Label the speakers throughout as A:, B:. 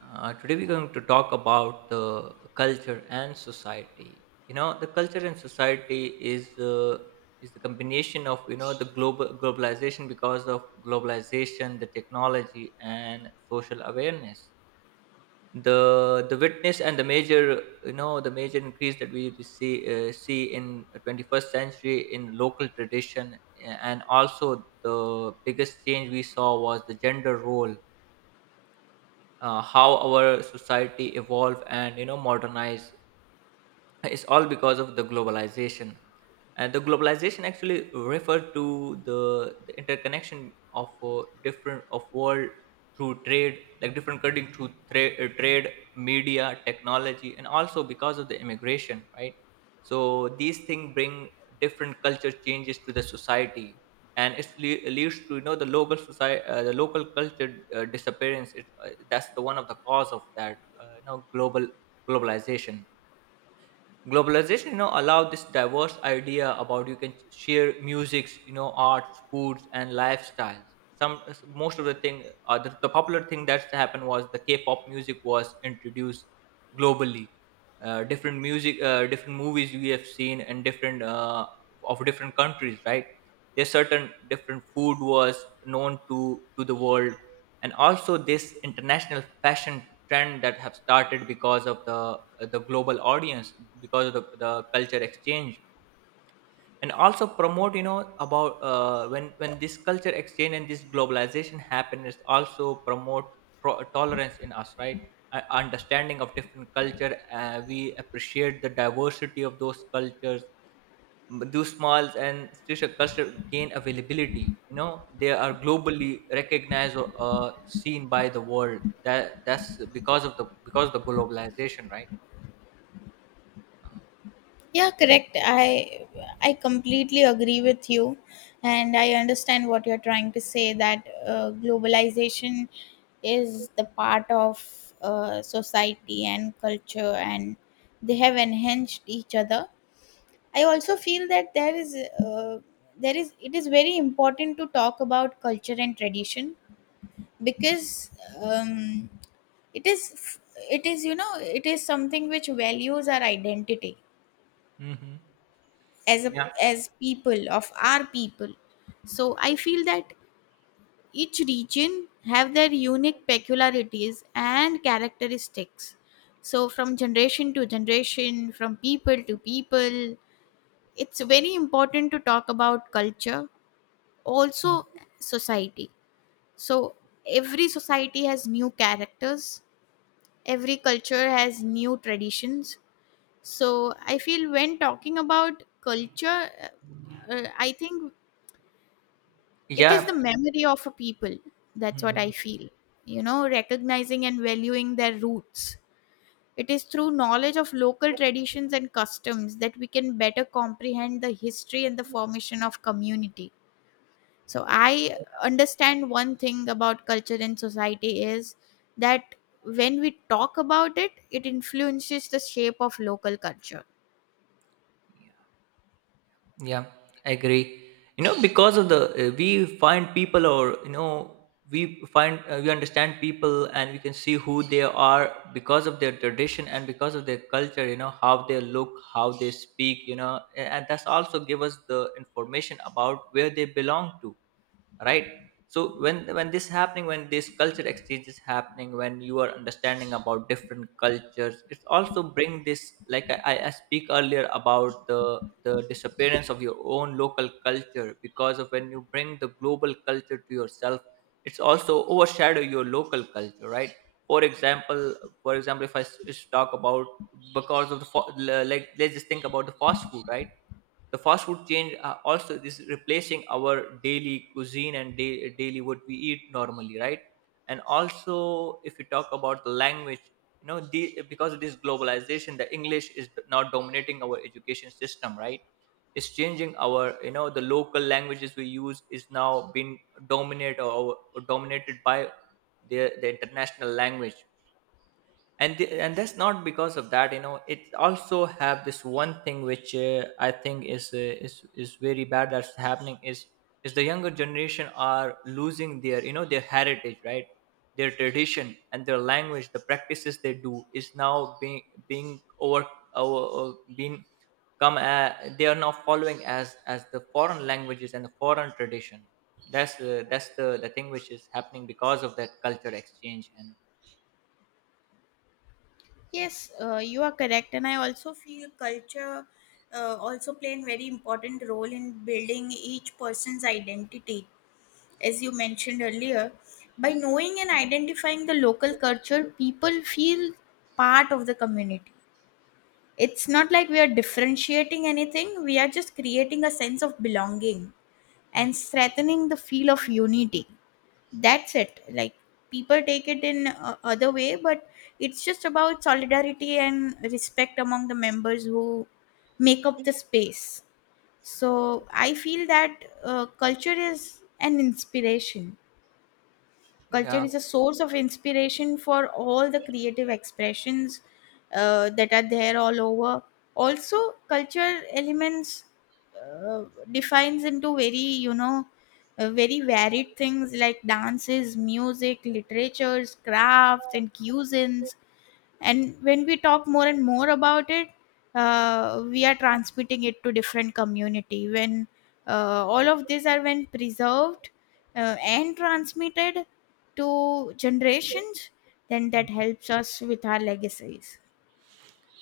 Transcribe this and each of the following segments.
A: Today we're going to talk about the culture and society. The culture and society is the combination of the globalization, because of globalization, the technology, and social awareness. The witness and the major increase that we see in 21st century in local tradition, and also the biggest change we saw was the gender role, how our society evolve and modernize. It's all because of the globalization, and the globalization actually refer to the interconnection of, different of world, through trade, like different country through trade, media, technology, and also because of the immigration, right? So these things bring different culture changes to the society, and leads to, the local society, the local culture, disappearance. That's the one of the cause of that, global globalization globalization. Allowed this diverse idea about you can share musics, arts, foods, and lifestyles. Some Most of the thing, the popular thing that's happened was the k-pop music was introduced globally. Different music, different movies we have seen, and different, of different countries, right? There's certain different food was known to the world, and also this international fashion trend that have started because of the, the global audience, because of the culture exchange. And also promote, about, when this culture exchange and this globalization happen is also promote tolerance in us, right? Understanding of different culture, we appreciate the diversity of those cultures. Those smalls and special culture gain availability. They are globally recognized or seen by the world. That's because of the globalization, right? Uh,
B: Yeah, correct. I completely agree with you, and I understand what you're trying to say that globalization is the part of society and culture, and they have enhanced each other. I also feel that uh, there is it is very important to talk about culture and tradition because um, it is it is something which values our identity as a
A: hmm.
B: as people of our people. So I feel that each region have their unique peculiarities and characteristics, so from generation to generation, from people to people, it's very important to talk about culture, also society. So every society has new characters, every culture has new traditions. So I feel when talking about culture, I think it is
A: Yeah.
B: the memory of a people. That's
A: Mhm.
B: what I
A: Mhm.
B: feel. You know, recognizing and valuing their roots, it is through knowledge of local traditions and customs that we can better comprehend the history and the formation of community. So I understand one thing about culture and society is that when we talk about it, it influences the shape of local culture.
A: Yeah, I agree. You know, because of the We find people, or, we understand people, and we can see who they are because of their tradition and because of their culture. How they look, how they speak. And that's also give us the information about where they belong to, right? So when this happening, when this culture exchange is happening, when you are understanding about different cultures, it's also bring this, like I speak earlier about the disappearance of your own local culture, because of when you bring the global culture to yourself, it's also overshadow your local culture, right? For example, if talk about because of the fa- like, let's just think about the fast food, right? The fast food change, also is replacing our daily cuisine and daily what we eat normally, right? And also if we talk about the language, because of this globalization the english is now dominating our education system, right? It's changing our, the local languages we use is now being dominate or dominated by the international language. And that's not because of that, it also have this one thing which, I think is, is very bad that's happening is the younger generation are losing their, their heritage, right? Their tradition and their language, the practices they do is now being over, over, over being come they are now following as the foreign languages and the foreign tradition. That's the thing which is happening because of that culture exchange. And
B: Yes, you are correct, and I also feel culture also play a very important role in building each person's identity. As you mentioned earlier, by knowing and identifying the local culture, people feel part of the community. It's not like we are differentiating anything; we are just creating a sense of belonging and strengthening the feel of unity. That's it. Like, people take it in other way, but it's just about solidarity and respect among the members who make up the space. So I feel that culture is an inspiration. Culture
A: yeah.
B: is a source of inspiration for all the creative expressions that are there all over. Also, culture elements uh, defines into very, you know, very varied things like dances, music, literatures, crafts, and cuisines. And when we talk more and more about it, we are transmitting it to different community. When all of these are when preserved and transmitted to generations, then that helps us with our legacies.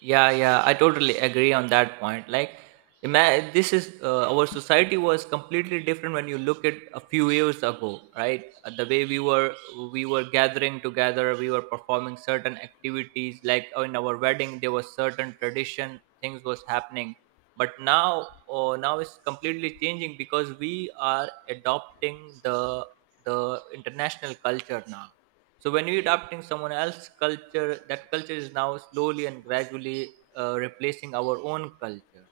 A: Yeah, yeah, I totally agree on that point. Like, ima- this is our society was completely different when you look at a few years ago, right? The way we were gathering together, we were performing certain activities. Like, in our wedding, there was certain tradition, things was happening. But now, oh, now it's completely changing because we are adopting the the international culture now. So when we adopting someone else's culture, that culture is now slowly and gradually, replacing our own culture.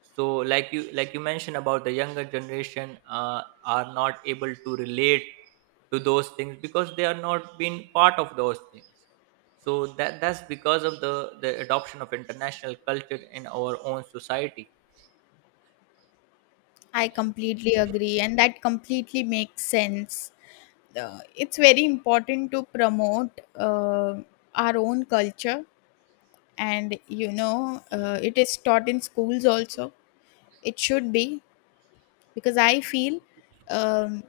A: So like you mentioned about the younger generation, are not able to relate to those things because they are not been part of those things. So that's because of the adoption of international culture in our own society.
B: I completely agree, and that completely makes sense. It's very important to promote our own culture, and you know, it is taught in schools also. It should be, because I feel um,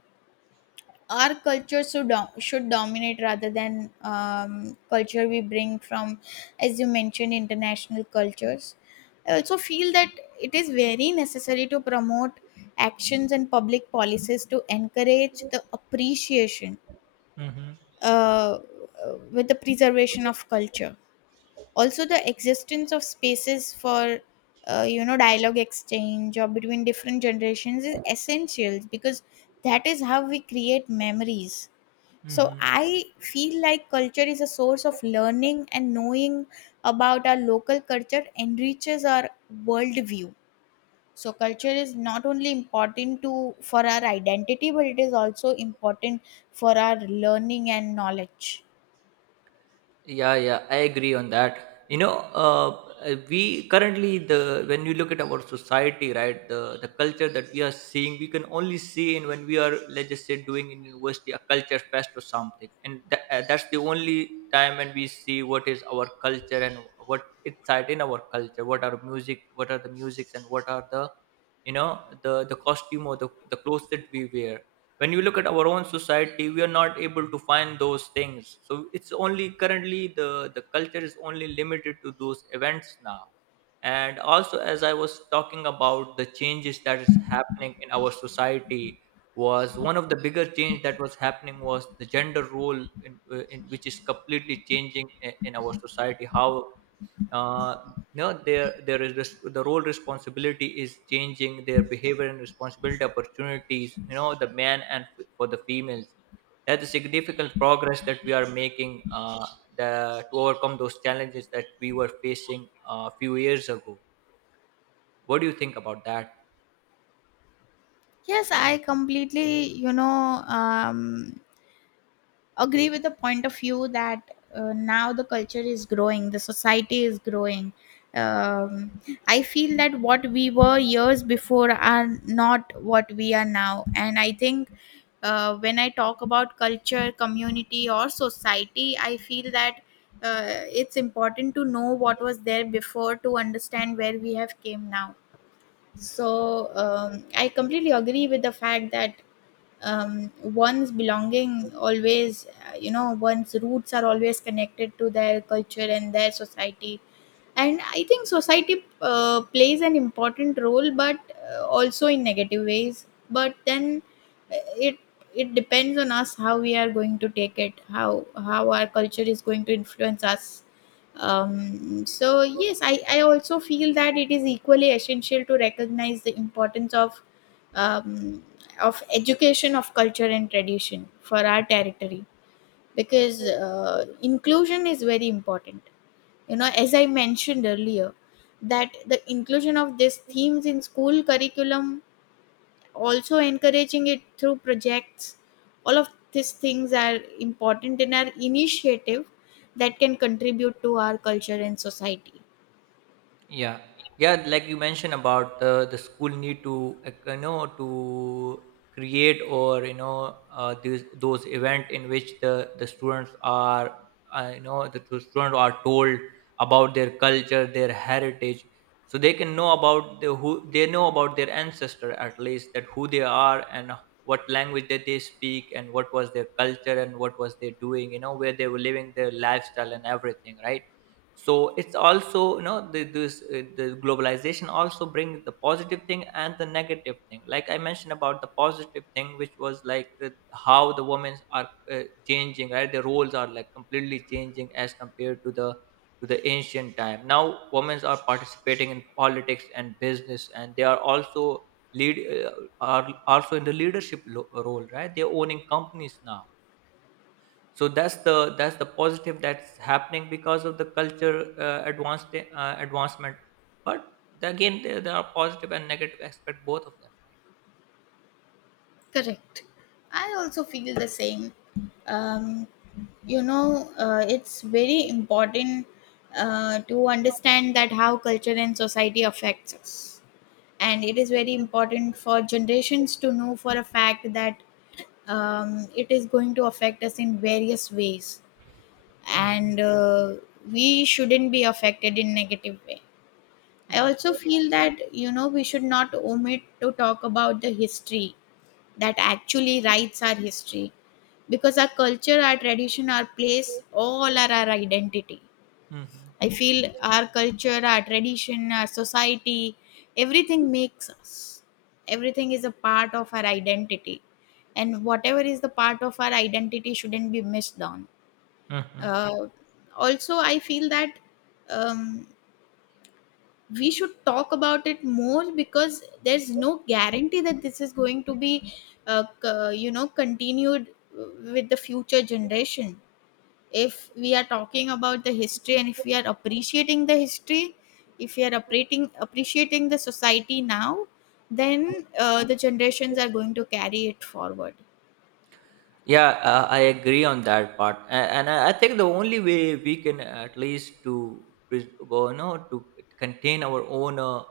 B: our culture should dominate rather than culture we bring from, as you mentioned, international cultures. I
A: Yeah.
B: also feel that it is very necessary to promote actions and public policies to encourage the appreciation uh, with the preservation of culture, also the existence of spaces for you know, dialogue exchange or between different generations is essential, because that is how we create memories. So
A: Mm-hmm.
B: I feel like culture is a source of learning, and knowing about our local culture enriches our worldview. So culture is not only important to for our identity, but it is also important for our learning and knowledge.
A: Yeah, yeah, I agree on that. You know, we currently the When you look at our society, right, the culture that we are seeing, we can only see in when we are, let's just say, doing in university a culture fest or something, and that's the only time when we see what is our culture, and what inside in our culture, what are music, what are the musics, and what are the costume or the clothes that we wear. When you look at our own society, we are not able to find those things, so it's only currently the culture is only limited to those events now. And also as I was talking about the changes that is happening in our society, was one of the bigger change that was happening was the gender role in which is completely changing in our society, how, uh, no, the role responsibility is changing. Their behavior and responsibility opportunities. The men and for the females. That's a significant progress that we are making, to overcome those challenges that we were facing a few years ago. What do you think about that?
B: Yes, I completely, you know, agree with the point of view that now the culture is growing, the society is growing. Um, I feel that what we were years before are not what we are now. And I think when I talk about culture, community, or society, I feel that it's important to know what was there before to understand where we have came now. So I completely agree with the fact that one's belonging always you know, one's roots are always connected to their culture and their society. And I think society plays an important role, but also in negative ways. But then uh, it it depends on us how we are going to take it, how our culture is going to influence us. So yes, I also feel that it is equally essential to recognize the importance um, of education of culture and tradition for our territory, because inclusion is very important. You know, as I mentioned earlier, that the inclusion of these themes in school curriculum, also encouraging it through projects, all of these things are important in our initiative that can contribute to our culture and society.
A: Yeah, yeah. Like you mentioned about, the school need to, to create, or these those event in which the students are, the students are told about their culture, their heritage, so they can know about the who they know about their ancestor, at least that who they are, and what language that they speak, and what was their culture, and what was they doing, where they were living, their lifestyle, and everything, right? So it's also, the globalization also brings the positive thing and the negative thing, like I mentioned about the positive thing, which was like how the women are, changing, right? The roles are like completely changing as compared to the ancient time. Now women are participating in politics and business, and they are also lead uh, are also in the leadership role, right? They're owning companies now. So that's the positive that's happening because of the culture, advanced advancement. But again, there are positive and negative aspect both of them, right?
B: Correct. I also feel the same. um, you know, it's very important to understand that how culture and society affects us, and it is very important for generations to know for a fact that it is going to affect us in various ways.
A: Hmm.
B: And we shouldn't be affected in negative way. I
A: Yeah.
B: also feel that, you know, we should not omit to talk about the history that actually writes our history, because our culture, our tradition, our place, all are our identity.
A: Hmm.
B: I feel our culture, our tradition, our society, everything makes us. Everything is a part of our identity. And whatever is the part of our identity shouldn't be missed down.
A: Hmm.
B: Uh, Also, I feel that um, we should talk about it more, because there's no guarantee that this is going to be, you know, continued with the future generation. If we are talking about the history and if we are appreciating the history, if we are appreciating the society now, then the generations are going to carry it forward.
A: Yeah. I agree on that part, and I think the only way we can at least to well, to contain our own uh,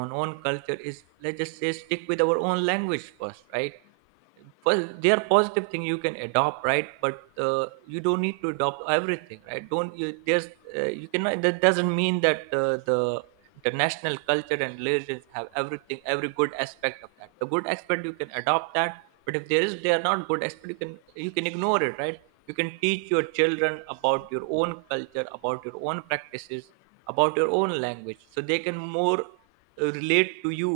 A: own own culture is, let's just say, stick with our own language first, right? First they are positive things you can adopt, right? But, uh, you don't need to adopt everything, right? Don't you? There's, you cannot, that doesn't mean that, the international culture and religions have everything, every good aspect of that, the good aspect you can adopt that. But if there is they are not good aspect, you can ignore it, right? You can teach your children about your own culture, about your own practices, about your own language, so they can more, relate to you.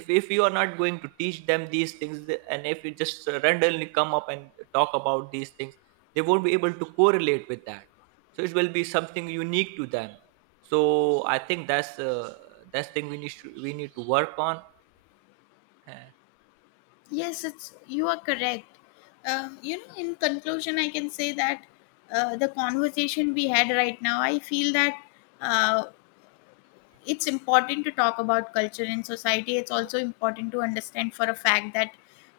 A: If you are not going to teach them these things, and if you just, randomly come up and talk about these things, they won't be able to correlate with that, so it will be something unique to them. So I think that's thing we need to work on.
B: Yes, it's you are correct. You know, in conclusion, I can say that the conversation we had right now, I feel that uh, it's important to talk about culture in society. It's also important to understand for a fact that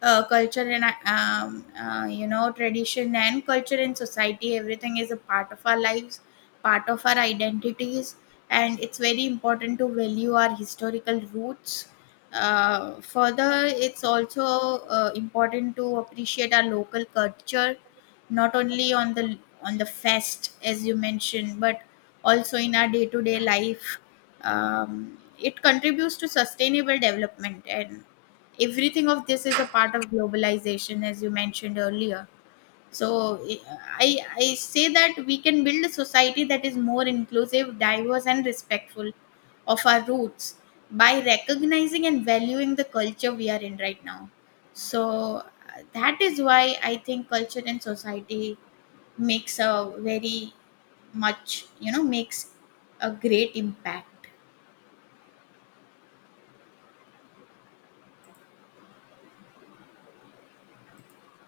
B: culture and you know, tradition and culture in society, everything is a part of our lives, part of our identities, and it's very important to value our historical roots. Further, it's also important to appreciate our local culture, not only on the fest as you mentioned, but also in our day to day life. It contributes to sustainable development, and everything of this is a part of globalization, as you mentioned earlier. So I say that we can build a society that is more inclusive, diverse, and respectful of our roots by recognizing and valuing the culture we are in right now. So that is why I think culture and society makes a very much, you know, makes a great impact.